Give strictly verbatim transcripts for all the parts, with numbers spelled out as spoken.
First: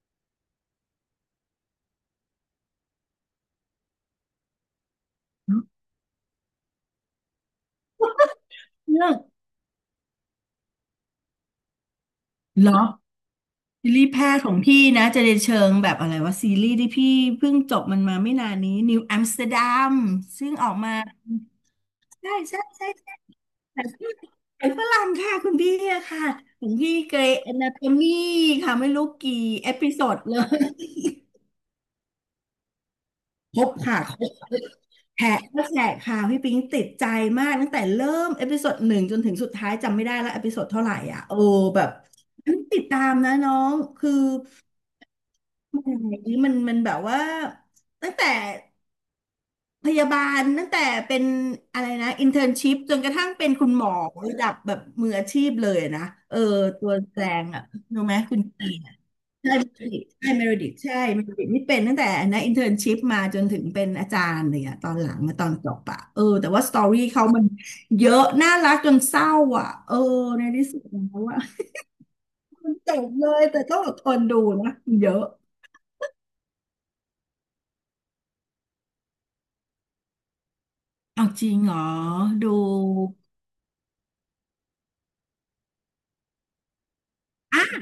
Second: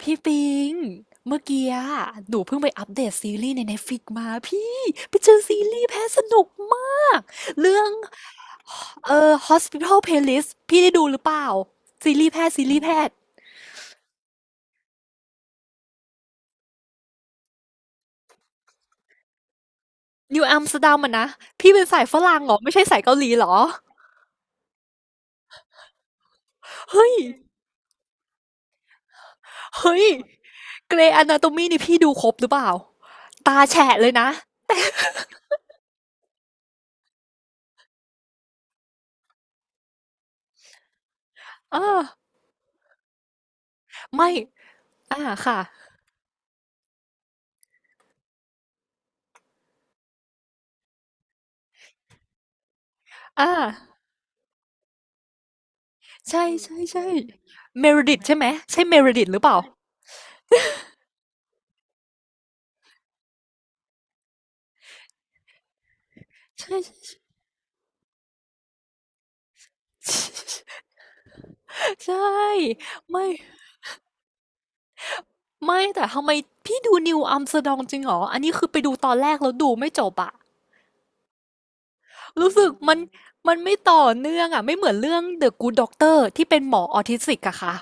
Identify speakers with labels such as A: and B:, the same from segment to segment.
A: พี่ปิงเมื่อกี้อะหนูเพิ่งไปอัปเดตซีรีส์ใน Netflix มาพี่ไปเจอซีรีส์แพ้สนุกมากเรื่อง
B: เลิ
A: เอ่
B: ก
A: อ Hospital Playlist พี่ได้ดูหรือเปล่าซีรีส์แพทย์ซี
B: เหร
A: รี
B: อ
A: ส์แพทย์
B: ซีรีส์แพทย์ของพี่นะจะในเชิงแบบอะไรว่าซีรีส์ที่พี่เพิ่งจบมันมาไม่นานนี้นิวอัมสเตอร์ดัม
A: นิว
B: ซึ่ง
A: อัม
B: ออ
A: สเต
B: ก
A: อร์
B: มา
A: ดัมอะนะพี่เป็นสายฝ
B: ใช่
A: รั่งเหรอ
B: ใช่
A: ไม่ใช่
B: ใช่
A: สาย
B: ใช่
A: เกาหลีเหรอ
B: แต่พี่ไอ่ฝรั่งค่ะคุณพี่อะค่ะของพี่
A: เฮ้
B: เก
A: ย
B: รย์อนาโตมีค่ะไม่รู้กี่เอพิ
A: เฮ้
B: โซ
A: ย
B: ดเลย
A: เกรย์อนาโตมีนี่พี่ดูครบหรือเปล่าตา
B: ครบ
A: แฉะ
B: ค่ะ
A: เล
B: ค
A: ย
B: ร
A: นะ
B: บแฉะก็แฉะค่ะพี่ปิงติดใจมากตั้งแต่เริ่มเอพิโซดหนึ่งจนถึงสุดท้ายจำไม่ได้แล้วเอพิโซดเท่าไหร่อ่ะโอ้
A: เอ
B: แบบ
A: อ
B: ติดตามนะน้องคือ
A: ไม่อ่าค่ะ
B: อันนี้มันมันแบบว่าตั้งแต่พยาบาลตั้งแต่เป็นอะไรนะอินเทอร์นชิพจนกระทั่ง
A: อ่า
B: เป็นคุณหมอระดับแบบมืออาชีพเลยนะเออ
A: ใช่ใช่
B: ตัว
A: ใช่
B: แสดงอ่ะ
A: เม
B: รู้
A: ริ
B: ไห
A: ดิ
B: ม
A: ตใช่
B: คุณ
A: ไหม
B: จีน
A: ใช่เม
B: อะ
A: ริดิตหรือเป
B: ใช่
A: ล่า
B: เมริดใช่เมริดิตใช่เมริดิตนี่เป็นตั้งแต่นะอินเทอร์นชิพมาจนถึงเป็นอาจารย์เลยอ่ะตอนหลังมาตอนจบอะเออแต่ว่าส
A: ใช่
B: ตอ
A: ใช
B: รี่
A: ่
B: เขามันเยอะน่ารักจนเศร้าอ่ะเออในที่สุดแล้วอ่ะ
A: ใช่
B: มันจบ
A: ไม่
B: เลยแต่ต้องอดทนดูนะมันเยอะ
A: ไม่แต่ทำไมพี่ดู New Amsterdam จริงเหรออันนี้คือไปดูตอนแรกแล้วดูไม่จบอะ
B: เอาจริงเหรอดู
A: รู้สึกมันมันไม่ต่อเนื่องอะไม่เหมือนเรื่อง The Good Doctor ที่เป็นหมอออทิสติกอะ
B: อ่ะ
A: ค่ะ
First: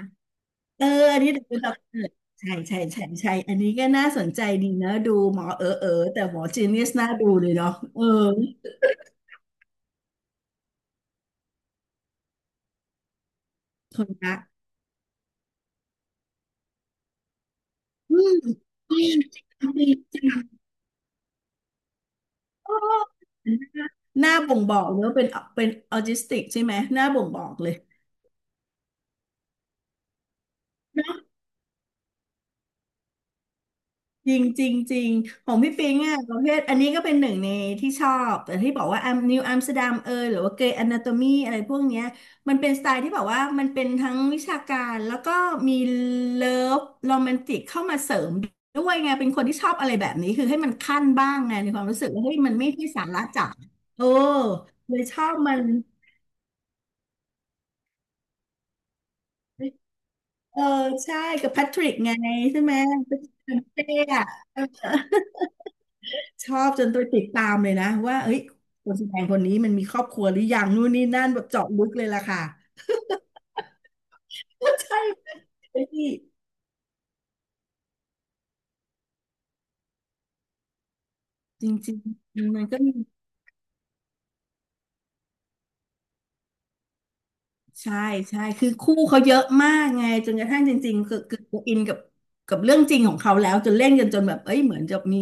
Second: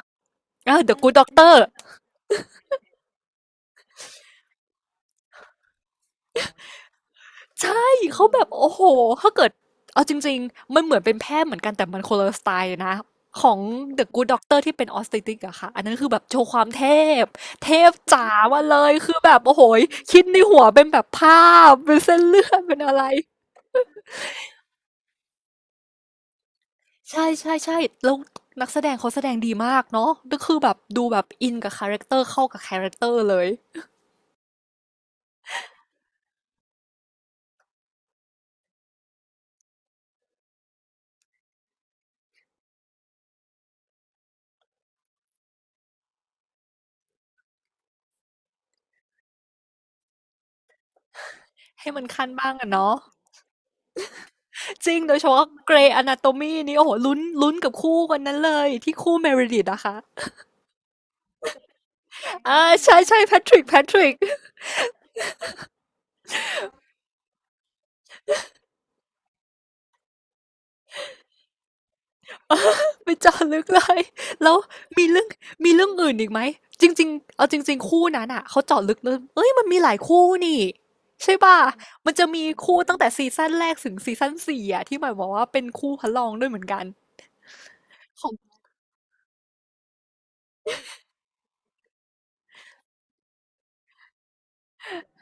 A: อ่า
B: เออ
A: The Good
B: อันนี้ดู
A: Doctor
B: เราเกิดใช่ใช่ใช่ใช่อันนี้ก็น่าสนใจดีนะดูหมอเออเออแต่หมอจีเนียสน่าดูเลยเนาะ
A: ใช่
B: เออ
A: เขาแบบโอ้โหถ้าเกิดเอาจริงๆมันเหมือนเป็นแพทย์เหมือนกันแต่มันคนละสไตล์เลยนะของ
B: ค
A: The
B: น
A: Good
B: ละ
A: Doctor ที่เป็นออส t ต t r i อะค่ะอันนั้นคือแบบโชว์ความเทพเทพ
B: อื
A: จ๋า
B: ม
A: มาเลย
B: อื
A: คื
B: ม
A: อแบบโอ้โห
B: ดี
A: คิ
B: จั
A: ดใน
B: ง
A: หัวเป็นแบบภาพเป็นเส้นเลือด
B: ๆโอ้
A: เป็นอะไร
B: หน้าบ่งบอกเลยว่าเป็นเป็นออทิสติกใช่ไหมหน้า
A: ใ
B: บ่งบอกเลย
A: ช่ๆๆแล้วนักแสดงเขาแสดงดีมากเนาะก็คือแบบดูแบบอินกับคาแรคเตอร์เข้ากับคาแรคเตอร์เลย
B: จริงจริงจริงของพี่ปิงอ่ะประเภทอันนี้ก็เป็นหนึ่งในที่ชอบแต่ที่บอกว่าอัมนิวอัมสเตอร์ดัมเอยหรือว่าเกรย์อนาโตมีอะไรพวกเนี้ยมันเป็นสไตล์ที่แบบว่ามันเป็นทั้งวิชาการแล้วก็มีเลิฟโรแมนติกเข้ามาเสริมด้วยไงเป็นคนที่ชอบอะไรแบบนี้คือให้มันขั้นบ้างไงในความ
A: ให้
B: รู้
A: มัน
B: สึกว่า
A: คัน
B: เฮ้ย
A: บ้า
B: มั
A: ง
B: นไม่
A: อะ
B: ใช่
A: เนาะ
B: สาระจ๋าโอ้
A: จ
B: เล
A: ริง
B: ย
A: โด
B: ช
A: ยเฉ
B: อบ
A: พาะ
B: มัน
A: g r e y Anatomy นี่โอ้โหลุ้นลุ้นกับคู่คนนั้นเลยที่คู่ Meredith อะค่ะ
B: เออใช่กับแพทริกไง
A: อ่า
B: ใช่ไหม
A: ใช่
B: เป็
A: ใช่
B: น
A: แพทริกแพ
B: เต้
A: ทริก
B: อะ ชอบจนตัวติดตามเลยนะว่าเอ้ยคนแสดงคนนี้มันมีครอบครัวหรือยังนู่นนี่นั่นแบบเจาะลึกเลยล่ะค่ะ
A: ไปเจาะลึกเลยแล้ว
B: ใช่
A: มีเรื่องมี
B: ไหม
A: เรื่อง
B: พี่
A: อื่นอีกไหมจริงๆเอาจริงๆคู่นั้นอ่ะเขาเจาะลึกเลยเอ้ยมันมีหลายคู่นี่ใช่ป่ะ
B: จริง
A: มันจะมี
B: ๆมัน
A: คู่
B: ก็มี
A: ตั้งแต่ซีซั่นแรกถึงซีซั่นสี่อ่ะที่หมายบอกว่าเป็นคู่พระรองด้วยเหมือนกัน
B: ใช่
A: ขอ
B: ใช่
A: ง
B: คือคู่เขาเยอะมากไงจนกระทั่งจริงๆคือคืออินกับกับเรื่องจริงของเขาแล้วจนเล่นกันจนแบบเอ้ยเหมือนจะมี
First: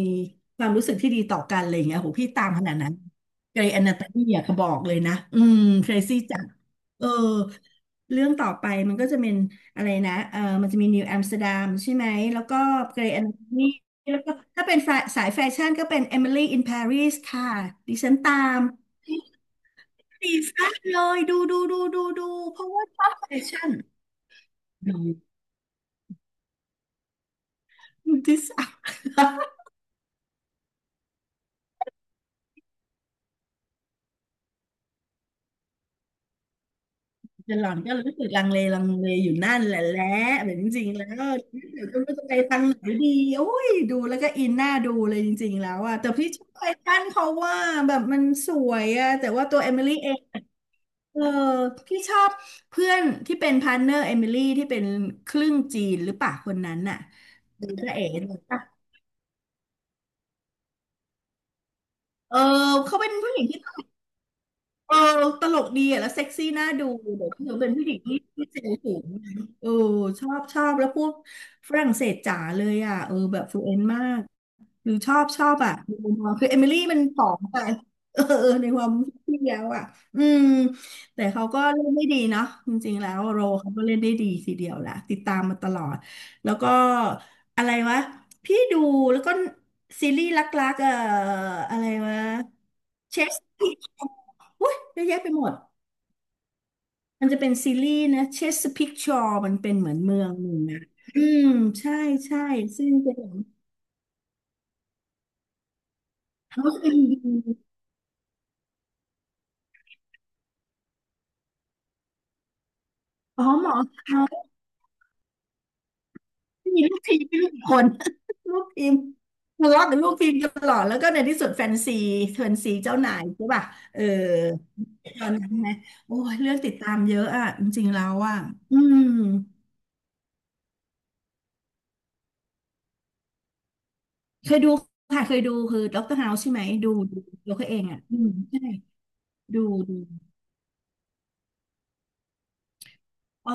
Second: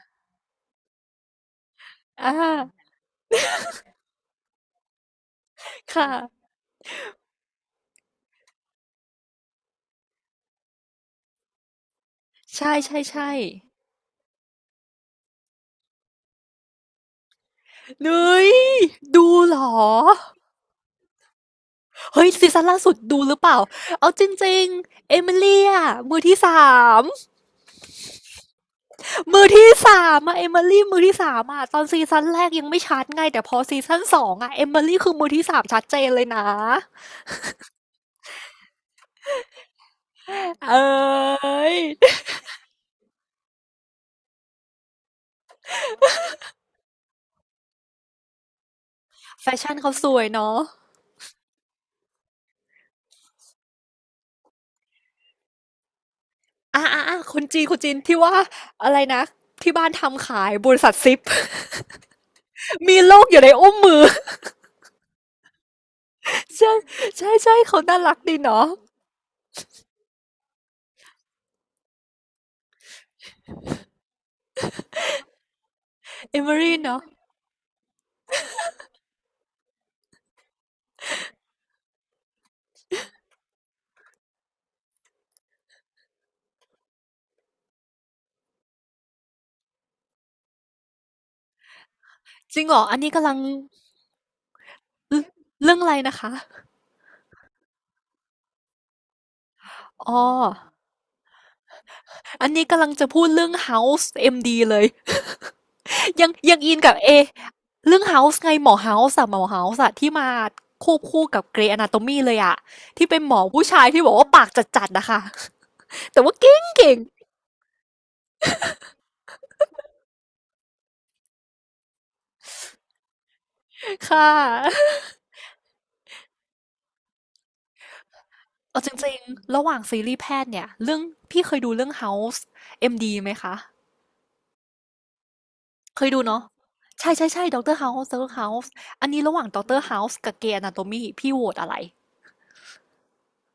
B: ความรู้สึกที่ดีต่อกันอะไรอย่างเงี้ยโห
A: อ่
B: พี่ตามขนาด
A: า
B: นั้นเกรย์อนาโตมี่อะเขาบอกเลยนะอืมเค
A: ค
B: รซี่จัด
A: ่ะ
B: เออเรื่องต่อไปมันก็จะเป็นอะไรนะเออมันจะมีนิวอัมสเตอร์ดัมใช่ไหมแล้วก็
A: ใช่ใช่
B: เกรย์อ
A: ใช่
B: นาโตมี่แล้วก็ถ้าเป็นสายสายแฟชั่นก็เป็นเอมิลี่อินปารีสค่ะดิ
A: เน
B: ฉันตา
A: ย
B: ม
A: ดูเหรอ
B: สีสั้เลยดูดูดูดู
A: เฮ้ย
B: ดู
A: ซี
B: เพ
A: ซั่น
B: ราะ
A: ล่า
B: ว่า
A: สุด
B: ชอบ
A: ดู
B: แฟ
A: หรือเปล่า
B: ชั่น
A: เอาจริง
B: ดู
A: ๆเอมิลีอะมือที่สาม
B: ดูที่สาม
A: มือที่สามอะเอมิลี่มือที่สามอะตอนซีซั่นแรกยังไม่ชัดไงแต่พอซีซั่นสองอะเอมิลี่คือมือที่สามชัดเจนเลยนะ
B: จะหล่อนก็รู้สึกลังเลลังเลอยู่นั่นแหละแหละแบบจ
A: เอ้
B: ริงๆแล้ว
A: ย
B: เดี๋ยวก็ไม่รู้จะไปทางไหนดีโอ้ยดูแล้วก็อินหน้าดูเลยจริงๆแล้วอะแต่พี่ชอบแฟชั่นเขาว่าแบบมันสวยอะแต่ว่า
A: แฟ
B: ตัวเอ
A: ชั่น
B: มิ
A: เขา
B: ลี่
A: ส
B: เอ
A: ว
B: ง
A: ยเนาะ
B: เออพี่ชอบเพื่อนที่เป็นพาร์ทเนอร์เอมิลี่ที่เป็นครึ่งจีนหรือเปล่าคนนั้น
A: อ่ะ
B: น่ะ
A: อ่ะอ่ะคนจีน
B: ดู
A: คน
B: พ
A: จี
B: ระ
A: น
B: เอก
A: ที่
B: เล
A: ว่า
B: ยป่ะ
A: อะไรนะที่บ้านทำขายบริษัทซิป
B: เออเขา
A: มี
B: เป็น
A: โลก
B: ผู้
A: อ
B: ห
A: ยู่
B: ญิง
A: ใน
B: ที่
A: อุ้มมือ
B: เออตลกดีอ่ะแล้วเซ็กซี่ น่า
A: ใช่
B: ดูเดี๋ย
A: ใช่
B: วเธ
A: ใช่
B: อเป็น
A: เขา
B: ผู้หญิ
A: น่า
B: ง
A: รั
B: ที่
A: กดี
B: ที่เซล
A: เนาะ
B: ล์สูงนะเออชอบชอบแล้วพูดฝรั่งเศสจ๋าเลยอ่ะเออแบบฟลูเอนต์มาก หรือชอบชอบอ่ะในมุมมอง
A: เอ
B: คือ
A: มิ
B: เอมิ
A: ลี่
B: ลี่มัน
A: เนาะ
B: ผอมไป เออเออในความที่แล้วอ่ะอืมแต่เขาก็เล่นได้ดีเนาะจริงๆแล้วโรเขาก็เล่นได้ดีทีเดียวแหละติดตามมาตลอดแล้วก็อะไรวะพี่ดูแล้วก็ซีรีส์รักๆเอ่ออะไรวะ
A: จริงเหรออันนี้
B: เช
A: กำลั
B: ส
A: ง
B: พิกอุ้ยเยอะ
A: เรื่
B: แยะ
A: อง
B: ไปหมด
A: เรื่องอะไรนะคะ
B: มันจะเป็นซีรีส์นะเชสพิกชอร์มันเป็นเหมือน
A: อ๋อ
B: เมืองหนึ่งนะอืมใช่ใช่
A: อันนี้กำ
B: ซึ่
A: ลัง
B: ง
A: จะ
B: เป็น
A: พูดเรื่อง House เอ็มดีเลย ยัง ยังอิ
B: House
A: นกับเอ
B: เอ็ม ดี
A: เรื่องเฮาส์ไงหมอเฮาส์อะหมอเฮาส์อะที่มาควบคู่กับเกรย์อนาโตมีเลยอะที่เป็นหมอ
B: อ๋อ
A: ผู้
B: หมอ
A: ชายที่บอก
B: เขา
A: ว่าปากจัดๆนะคะ แต่ว่าเก่ง
B: มี
A: เก่
B: ลู
A: ง
B: กทีมไม่รู้กี่คน ลูกทีมทะเลาะกับลูกทีมตลอดแล้วก็ในที่สุดแฟนซีแฟนซีเจ้านายใช่ป่ะเออ
A: ๆค่ะ
B: ตอนนั้นนะโอ้ยเรื่องติดตามเยอะอ่ะจริงๆแล้วอ่ะอื
A: เอาจ
B: ม
A: ริงๆระหว่างซีรีส์แพทย์เนี่ยเรื่องพี่เคยดูเรื่อง House เอ็ม ดี ไหมคะ
B: เคยดูค่ะเคยดูคือด็
A: เค
B: อก
A: ย
B: เตอร์
A: ดู
B: เฮา
A: เนาะ
B: ส์ใช่ไหมดู
A: ใช่
B: ดู
A: ใช่ใช่
B: ดู
A: ด็อก
B: เขา
A: เตอ
B: เอ
A: ร์
B: ง
A: เฮา
B: อ่ะ
A: ส์ด็
B: อื
A: อกเต
B: ม
A: อร์เฮา
B: ใช่
A: ส์อันนี้ระหว่างด็
B: ดู
A: อกเตอร์
B: ดู
A: เฮาส์กับเกรย์อนาโตมีพี่โหวตอะไร
B: เออ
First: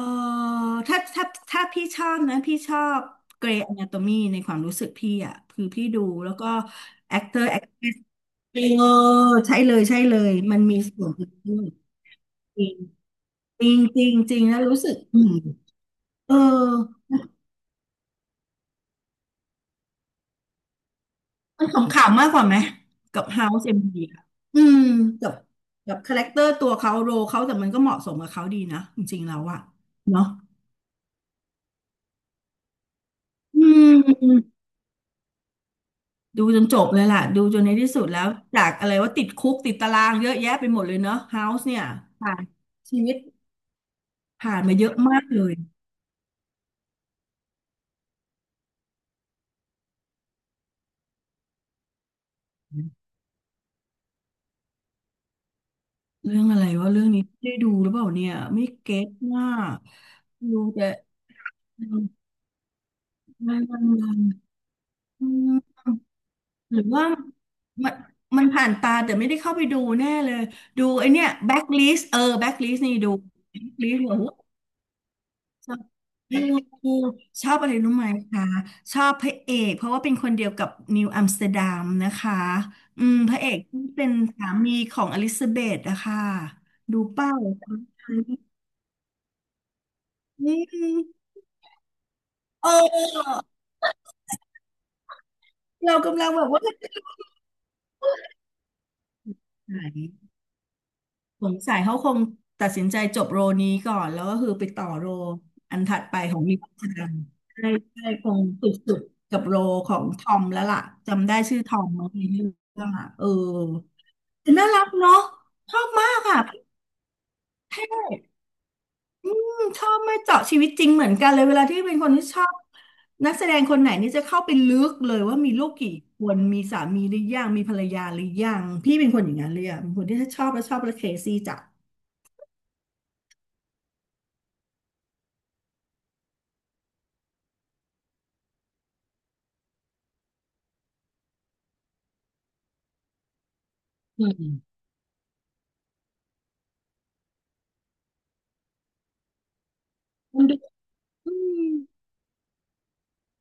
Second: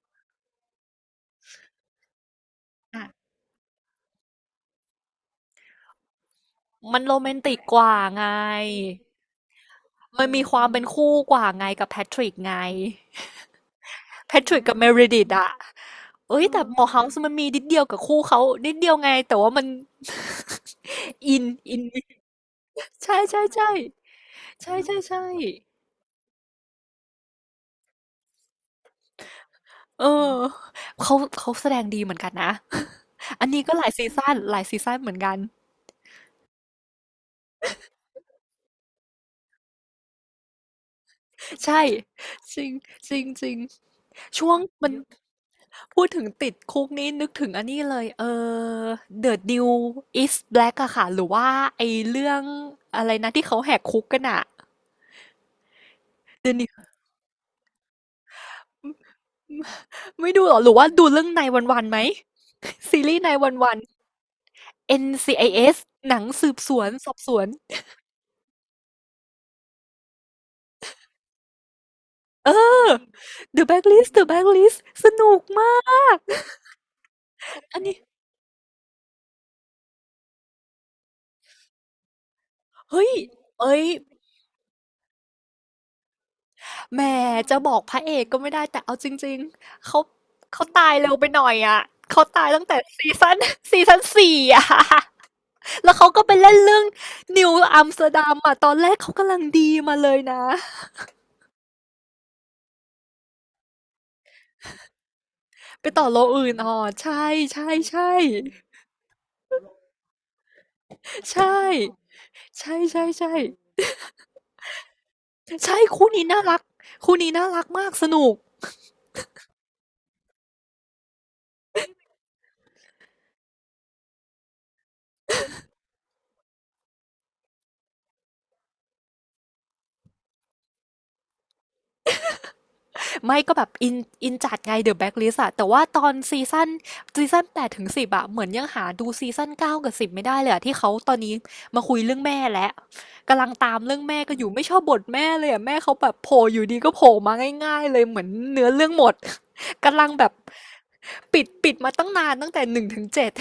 B: ถ้าถ้าถ้าพี่ชอบนะพี่ชอบ
A: อ่ะ
B: เกรย์อนาโตมีในความรู้สึกพี่อ่ะคือพี่ดูแล้วก็
A: มันโร
B: แอค
A: แม
B: เต
A: น
B: อร์
A: ติ
B: แอ
A: ก
B: ค
A: ก
B: เตอ
A: ว่า
B: ร์
A: ไง
B: ใช่เลยใช่เล
A: มัน
B: ย
A: มีค
B: มัน
A: วาม
B: มี
A: เป็น
B: ส่วน
A: คู่
B: อื่น
A: กว่า
B: ด้ว
A: ไง
B: ย
A: กับแพทริกไง
B: จริงจริงจริง
A: แพ
B: จริง
A: ท
B: แล้
A: ริ
B: ว
A: กกับ
B: รู้
A: เม
B: สึก
A: ริ
B: อื
A: ดิต
B: ม
A: อะ
B: เออ
A: เอ้ยอืแต่หมอมเฮาส์มันมีนิดเดียวกับคู่เขา นิดเดียวไงแต่ว่ามัน อิน
B: มัน
A: อิน
B: ขำๆมากกว่าไหม
A: ใช่
B: กับ
A: ใช่
B: House
A: ใช่
B: m คอะอื
A: ใช่
B: ม
A: ใช่ใช่
B: กับกับคาแรคเตอร์ตัวเขาโรเขาแต่มันก็เหมาะสมกับเขาดีนะจริงๆแล้วอะ
A: เอ
B: เนาะ
A: อเขาเขาแสดงดีเหมือนกันนะ อันนี้
B: อื
A: ก็หลายซีซั่น
B: ม
A: หลายซีซั่นเหมือนกัน
B: ดูจนจบเลยล่ะดูจนในที่สุดแล้วจากอะไรว่าติดคุกติดตารางเยอะแยะไปหมดเลยเนาะ House เนี่
A: ใช่
B: ยผ่าน
A: จริง
B: ชี
A: จ
B: วิต
A: ริงจริงช่ว
B: ผ่า
A: ง
B: นมาเย
A: มัน
B: อะมากเลย
A: พูดถึงติดคุกนี้นึกถึงอันนี้เลยเออ The New is Black อะค่ะหรือว่าไอเรื่องอะไรนะที่เขาแหกคุกกันอะ
B: เรื่อง
A: The
B: อะไร
A: New
B: ว่าเรื่องนี้ได้ดูหรือเปล่าเนี่ยไม่เก็ตมาก
A: ไม่ดูเหร
B: ดู
A: อหรือ
B: แต่
A: ว่าดูเรื่องนายวันๆไหม ซีรีส์นายวัน
B: ่
A: ๆ
B: อื
A: เอ็น ซี ไอ เอส
B: ม
A: หนังสืบส
B: หรื
A: ว
B: อ
A: น
B: ว่า
A: สอบสวน
B: มันมันผ่านตาแต่ไม่ได้เข้าไปดูแน่เลยดูไอเนี้ยแบ็คลิสเออแบ็
A: เอ
B: คลิส
A: อ
B: นี่ดูแบ็
A: The
B: คลิสเ
A: Blacklist The Blacklist สนุกมาก
B: หรอชอบเออชอบอะไร
A: อัน
B: รู้
A: นี้
B: ไหมคะชอบพระเอกเพราะว่าเป็นคนเดียวกับนิวอัมสเตอร์ดัมนะคะอื
A: เฮ้ย
B: มพระเอก
A: เอ้
B: ที่
A: ย
B: เป็นสามีของอลิซาเบธนะคะดู
A: แหม
B: เป้า
A: จะบอกพระเอกก็ไม่ได้แต่เอาจริงๆเขา
B: อื
A: เขาตายเร็วไป
B: ม
A: หน่อยอ่ะเขาตายตั้ง
B: เอ
A: แต่ซี
B: อ
A: ซัน ซีซัน สี่อ่ะ แล้
B: เรา
A: วเขา
B: กำ
A: ก็
B: ลัง
A: ไป
B: แบบ
A: เล่น
B: ว่า
A: เรื่องนิวอัมสเตอร์ดัมอ่ะตอนแรกเขากำลังดี
B: ไห
A: มาเลย
B: น
A: นะ
B: สงสัยเขาคงตัดสินใจจบโรนี้ก่อนแล้วก็คือไปต่อโรอัน
A: ไป
B: ถั
A: ต่
B: ด
A: อ
B: ไป
A: โล
B: ของ
A: อื่น
B: มิช
A: อ๋อ
B: ชั
A: ใช่
B: น
A: ใช่
B: ใช่
A: ใช่
B: ใช่คงสุดๆกับโรของทอมแล้วล่ะจำได้
A: ใช่
B: ชื่อทอมเน้ะในเรื่
A: ใช่
B: อง
A: ใช่
B: อ่ะเออ
A: ใช่
B: แต่น่ารักเนาะช
A: ใช่
B: อบ
A: คู่
B: มาก
A: นี้
B: อ่ะ
A: น่ารักคู่นี้น่ารัก
B: เท่
A: มากสนุก
B: อืมชอบไม่เจาะชีวิตจริงเหมือนกันเลยเวลาที่เป็นคนที่ชอบนักแสดงคนไหนนี่จะเข้าไปลึกเลยว่ามีลูกกี่คนมีสามีหรือยังมีภรรยาหรือยังพี่เป็นคนอย่างนั้นเลยอ่ะเป็นคนที่ถ้าชอบแล้วชอบแล้วเคซี่จ้ะ
A: ไม่ก็แบบอินอินจัดไง The Blacklist อะแต่ว่าตอนซีซั่นซีซั่นแปดถึงสิบอะเหมือนยังหาดูซีซั่นเก้ากับสิบไม่ได้เลยอะที่เขาตอนนี้มาคุยเรื่องแม่แล้วกำลังตามเรื่องแม่
B: อื
A: ก็อยู่
B: ม
A: ไม่ชอบบทแม่เลยอะแม่เขาแบบโผล่อยู่ดีก็โผล่มาง่ายๆเลยเหมือนเนื้อเรื่องหมดกำลังแบบ
B: มันดูอื
A: ปิด
B: ม
A: ปิดมาตั้งนานตั้งแต่หนึ่งถึงเจ็ด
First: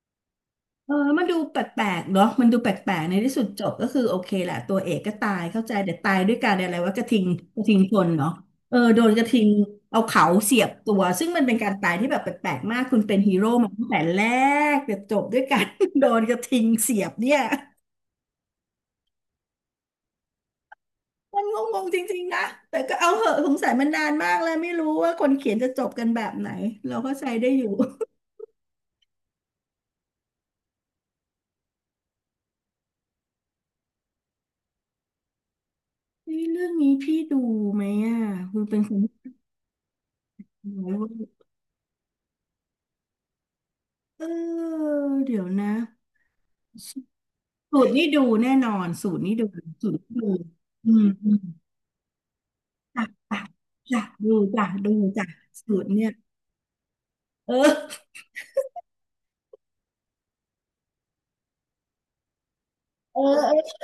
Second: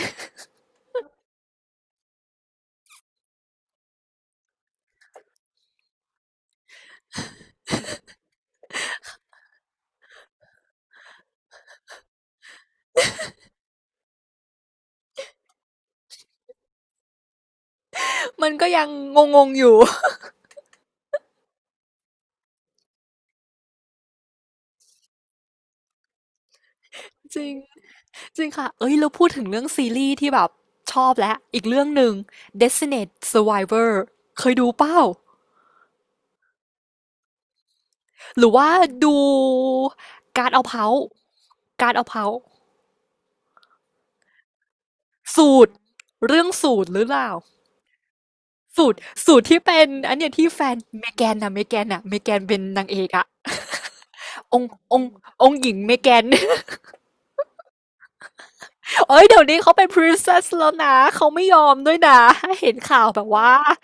B: เออมันดูแปลกๆเนาะมันดูแปลกๆในที่สุดจบก็คือโอเคแหละตัวเอกก็ตายเข้าใจแต่ตายด้วยการอะไรว่ากระทิงกระทิงชนเนาะเออโดนกระทิงเอาเขาเสียบตัวซึ่งมันเป็นการตายที่แบบแปลกๆมากคุณเป็นฮีโร่มาตั้งแต่แรกแต่จบด้วยการ โดนกระทิงเสียบเนี่ย
A: มันก็ยังงงๆอยู่
B: มันงงๆจริงๆนะแต่ก็เอาเหอะสงสัยมันนานมากแลวไม่รู้ว่าคนเขียนจะจบกันแบบไหนเราก็ใจ
A: จริ
B: ได้
A: ง
B: อยู่
A: จริงค่ะ เอ้ย เราพูดถึงเรื่องซีรีส์ที่แบบชอบแล้ว อีกเรื่องหนึ่ง Designated Survivor เคยดูเปล่า
B: เฮ้ยเรื่องนี้พี่ดูไหมอ่ะ
A: หรือ
B: คุณ
A: ว่า
B: เป็นคนท
A: ดู
B: ี่
A: การเอา
B: ดู
A: เผา
B: ไหมเว้ย
A: การเอาเผา
B: เออเดี๋ยว
A: สู
B: นะ
A: ตรเรื่องสูตรหรือเปล่า
B: สูตรนี่ดูแน่นอ
A: สู
B: น
A: ตร
B: สูตรนี่
A: สูต
B: ดู
A: รที่เป็น
B: สูตร
A: อัน
B: นี่ดู
A: เนี้ยที่แฟน
B: อืม
A: เมแก
B: อื
A: น
B: ม
A: นะเมแกนอะเมแกนเป็นนางเอ
B: จ้ะ
A: กอะ
B: จ้ะจ้ะดู
A: อง
B: จ้ะ
A: ค์
B: ดู
A: องค์
B: จ้ะ
A: องค์หญิ
B: สู
A: ง
B: ตร
A: เม
B: เนี่
A: แก
B: ย
A: น
B: เออ
A: เอ้ย เดี๋ยวนี้เขาเป็น princess แล้วนะ เขาไม่ยอมด้วยนะเห็นข่าว
B: เอ
A: แบ
B: อ
A: บว่า
B: เออ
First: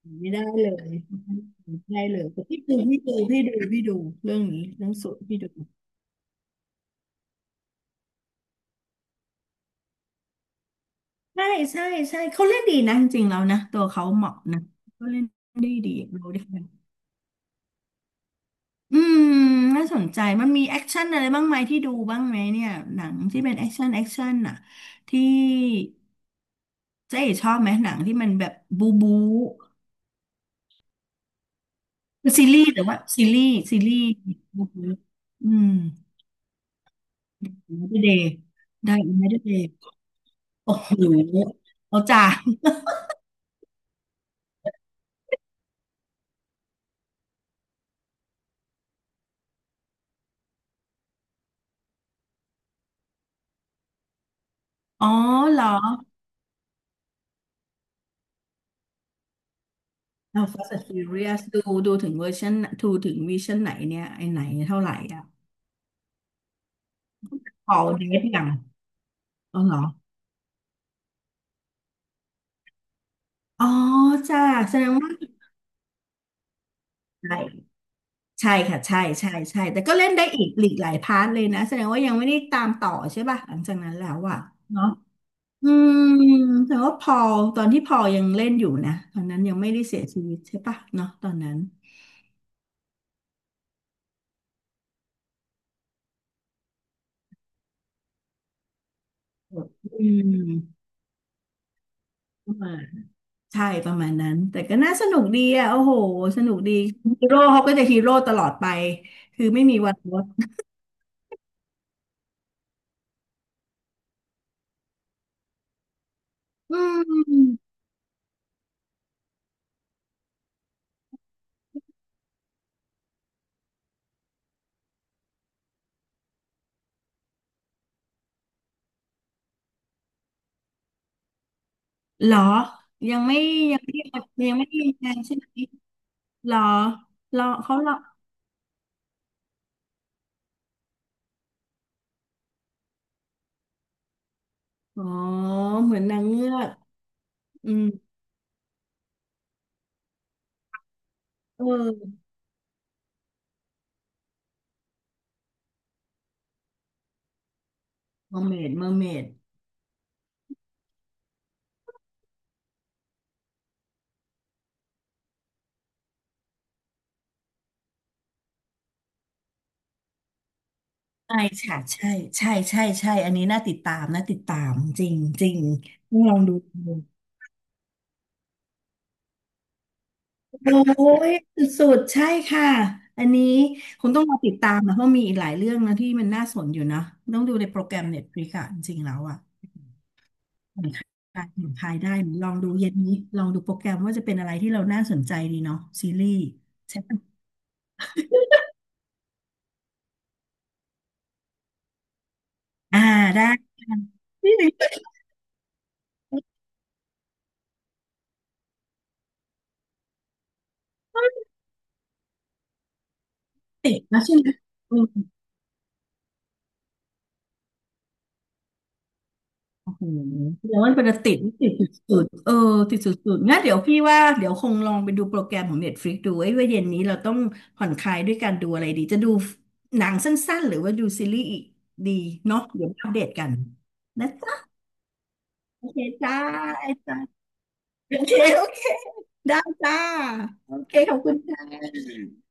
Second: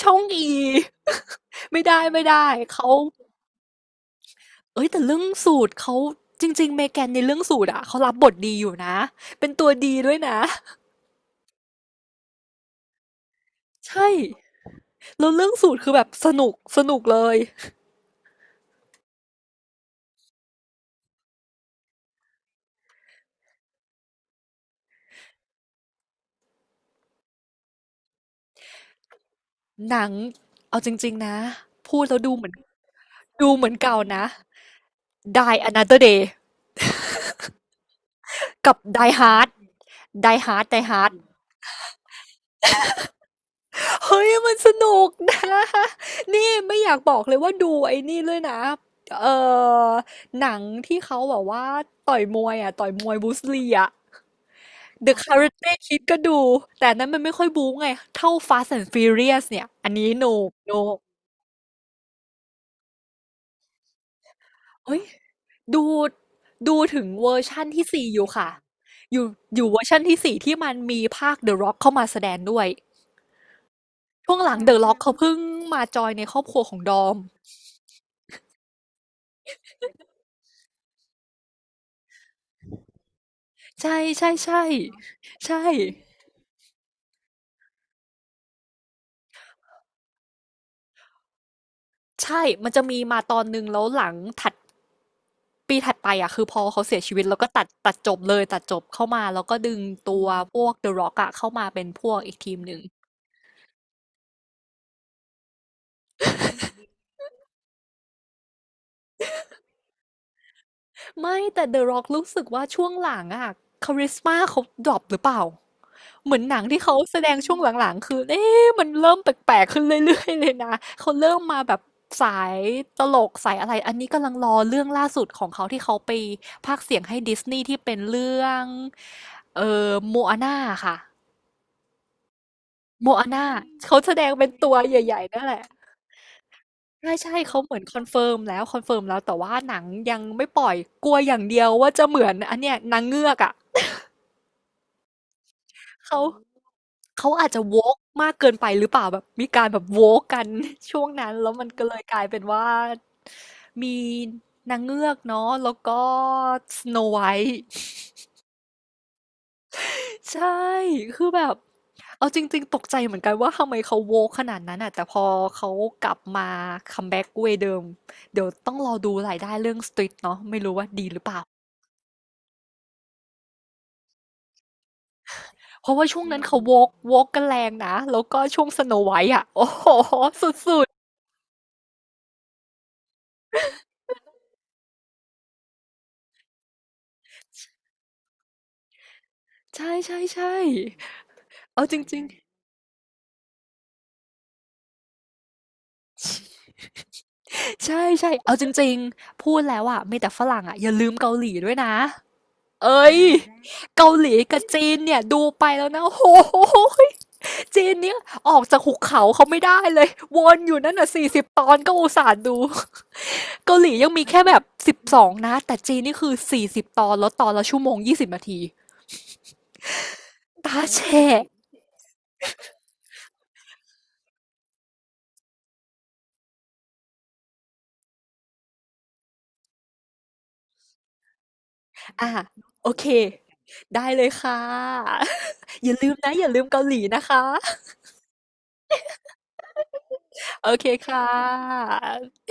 A: ช่อง
B: ไม่
A: อี
B: ได้เลย ไม่
A: ไม่ได้
B: ได้เล
A: ไม่
B: ย
A: ได้
B: แต่พี่ดู
A: เขา
B: พี่ดูพี่ดูพี่ดูเรื่องนี้
A: เอ้
B: เรื่
A: ย
B: อง
A: แต่
B: สู
A: เรื่
B: ตร
A: อง
B: พี่ดู
A: สูตรเขาจริงๆเมแกนในเรื่องสูตรอะเขารับบทดีอยู่นะเป็นตัวดีด้วยนะ
B: ใช่ใช่ใช่เขาเล่นดีนะจริงๆแล้วนะตัวเขา
A: ใช่
B: เหมาะนะเขาเล่น
A: แล้วเรื่อง
B: ได้
A: สูตรคื
B: ดี
A: อแบบส
B: รูได้
A: นุกสนุกเลย
B: อืมน่าสนใจมันมีแอคชั่นอะไรบ้างไหมที่ดูบ้างไหมเนี่ยหนังที่เป็นแอคชั่นแอคชั่นน่ะที่ เจ๊ชอบไหมหนังที่มันแบบบูบู
A: หนังเอาจริงๆนะพูดแล้ว
B: ค็
A: ดูเห
B: ซี
A: มือน
B: รีส์แต่ว่าซีรี
A: ดู
B: ส์
A: เหมือน
B: ซีรี
A: เก่า
B: ส์
A: นะ
B: บูบูอื
A: Die
B: ม
A: Another Day
B: ไม่ได้เดย์
A: กับ
B: ได้
A: Die
B: ไม่ได้
A: Hard
B: เดย์
A: Die Hard
B: โอ้
A: Die
B: โห
A: Hard
B: เอาจ้า
A: เฮ้ยมันสนุกนะนี่ไม่อยากบอกเลยว่าดูไอ้นี่เลยนะเอ่อหนังที่เขาแบบว่าต่อยมวยอ่ะต่อยมวยบรูสลีอ่ะ
B: อ๋อ
A: The
B: เหรอ
A: Karate Kid ก็ดู แต่อันนั้นมันไม่ค่อยบู๊ไง เท่า Fast and Furious เนี่ย อันนี้ no
B: เอา Fast
A: no
B: and Furious ดูดูถึงเวอร์ชันดูถึงวิชั่นไหนเนี่ยไอไหนเท่าไหร่
A: เอ้ย
B: อ่ะ
A: ดูดูถึงเวอร์ชั่น
B: พอ
A: ที่
B: เดท
A: สี่อยู่
B: อย่าง
A: ค่ะอยู่
B: อ๋อ
A: อยู่
B: เหร
A: เว
B: อ
A: อร์ชั่นที่สี่ที่มันมีภาค The Rock เข้ามาแสดงด้วย
B: อ๋อ
A: ช่ว
B: จ้า
A: งหลัง The
B: แสดง
A: Rock
B: ว่า
A: เขาเพิ่งมาจอยในครอบครัวของดอม
B: ใช่ใช่ค่ะใช่ใช่ใช่แต่ก็เล่นได้อีกหลีกหลายพาร์ทเลยนะแสดงว่ายังไม่ได้ตามต่อใช่ป่ะหลังจากนั้น
A: ใช่
B: แล้ว
A: ใช่
B: อ่ะ
A: ใช่
B: เนาะ
A: ใช่
B: อืมแต่ว่าพอลตอนที่พอลยังเล่นอยู่นะตอนนั้นยังไม่ได้เสียชีวิตใช่ปะเนาะตอนนั้น
A: ใช่ มันจะมีมาตอนหนึ่งแล้วหลังถัด ปีถัดไปอะคือพอเขาเสียชีวิตแล้วก็ตัดตัดจบเลยตัดจบเข้ามาแล้วก็ดึง
B: อื
A: ตัวพวก
B: ม
A: The Rock อะเข้ามาเป็นพวกอีก
B: ป
A: ที
B: ระ
A: มห
B: มา
A: นึ่ง
B: ณใช่ประมาณนั้นแต่ก็น่าสนุกดีอ่ะโอ้โหสนุกดีฮีโร่เขาก็จะฮีโร่ตลอดไปคือไม่มีวันลด
A: ไม่แต่ The Rock รู้สึกว่าช่วงหลังอะคาริสมาเขาดรอปหรือเปล่าเหมือนหนัง
B: อื
A: ที่เขาแสดงช่วง
B: ม
A: หลังๆคือเอ๊ะมันเริ่มแปลกๆขึ้นเรื่อยๆเลยนะเขาเริ่มมาแบบสายตลกสายอะไรอันนี้กำลังรอเรื่องล่าสุดของเขาที่เขาไปพากย์เสียงให้ดิสนีย์ที่เป็นเรื่องเอ่อโมอาน่าค่ะ
B: เหรอ
A: โม
B: ยัง
A: อา
B: ไม่
A: น่า
B: ยังไม่
A: เขาแสดงเป็น
B: ยังไม่
A: ตัว
B: ได้ยัง
A: ให
B: ไงาน
A: ญ่ๆ
B: ใช่
A: นั่
B: ไหม
A: นแหละ
B: เหรอ
A: ใช่
B: เหรอ
A: ๆเขาเห
B: เขา
A: มือน
B: เหรอ
A: คอนเฟิร์มแล้วคอนเฟิร์มแล้วแต่ว่าหนังยังไม่ปล่อยกลัวอย่างเดียวว่าจะเหมือนอันเนี้ยนางเงือกอะ
B: อ๋อเหมือนนา
A: เขา
B: งเงือก
A: เขาอาจจะ
B: อืม
A: woke มากเกินไปหรือเปล่าแบบมีการแบบ woke กัน ช่วงนั้นแล้ว
B: เ
A: มันก็เลยก
B: ออ
A: ลายเป็นว่ามีนางเงือกเนาะแล้วก็ Snow White
B: เมอร์เมดเมอร์เมด
A: ใช่ คือแบบ เอาจริงๆตกใจเหมือนกันว่าทำไมเขาโวขนาดนั้นอ่ะแต่พอเขากลับมาคัมแบ็กเวย์เดิม เดี๋ยวต้องรอดูรายได้เรื่องสตรีทเนาะไม่รู้ว่าดีหรือเป
B: ใช่
A: ล่า
B: ค่ะใช่ใช่ใช่ใช่ อันนี้น่าติดตามน่าติดตามจริงจริง
A: เพราะว่า
B: ต้อ
A: ช่ว
B: ง
A: ง
B: ลอ
A: นั้
B: ง
A: น
B: ดู
A: เขาโวกโวกกันแรงนะ แล้วก็ช่วงสโนไวท์อ่ะ โอ้โหสุด
B: โอ้ยสุดๆใช่ค่ะอันนี้คงต้องมาติดตามนะเพราะมีอีกหลายเรื่องนะที่มันน่าสนอยู่นะต้องดูในโปรแกรมเน็ตฟลิกอะจริงๆแล้วอะ
A: ๆ ใช่ใช่ใช่
B: ผ่อนคลายผ่อนค
A: เอา
B: ลา
A: จ
B: ยได้
A: ริง
B: ลองดูเย็นนี้ลองดูโปรแกรมว่าจะเป็นอะไรที่เราน่าสนใจดีเนาะซีรีส์ใช่ปะ
A: ๆใช่ใช่เอาจริงๆพูดแล้วอ่ะมีแต่ฝรั่งอ่ะอย่าลืมเกาหลีด้วยนะ
B: อ่า
A: เอ้ย
B: ได้ค่ะ
A: เกาหลี
B: นี่
A: กับ
B: เลย
A: จีนเนี่ยดูไปแล้วนะโอ้โหยจีนเนี่ยออกจากหุบเขาเขาไม่ได้เลยวนอยู่นั่นน่ะสี่สิบตอนก็อุตส่าห์ดูเกาหลี
B: ติด
A: ยัง
B: นะ
A: มี
B: ใช่
A: แค่
B: ไหม
A: แบบสิบสองนะแต่จีนนี่คือสี่สิบตอนแล้วตอนละชั่วโมงยี่สิบนาที
B: โอ้โหแล้
A: ตา
B: วมัน
A: แฉ
B: เป็นติด
A: ะ
B: ติดสุดๆเออติดสุดๆงั้นเดี๋ยวพี่ว่าเดี๋ยวคงลองไปดูโปรแกรมของ เน็ตฟลิกซ์ ดูไอ้ยว่าเย็นนี้เราต้องผ่อนคลายด้วยการดูอะไรดีจะดูหนังสั้นๆหรือว่าดูซีรีส์อีกดี
A: อ่ะ
B: เนาะเดี๋ย
A: โอ
B: วมา
A: เค
B: อัปเดตกัน
A: ได้เล
B: นะ
A: ยค่ะ
B: จ๊ะโอ
A: อย่า
B: เค
A: ลืมนะ
B: จ้า
A: อย่าลืมเกาหลี
B: จ้า
A: นะคะ
B: โอเคโอเคได้จ้า
A: โอ
B: โอ
A: เค
B: เคขอ
A: ค่
B: บคุณจ้า
A: ะ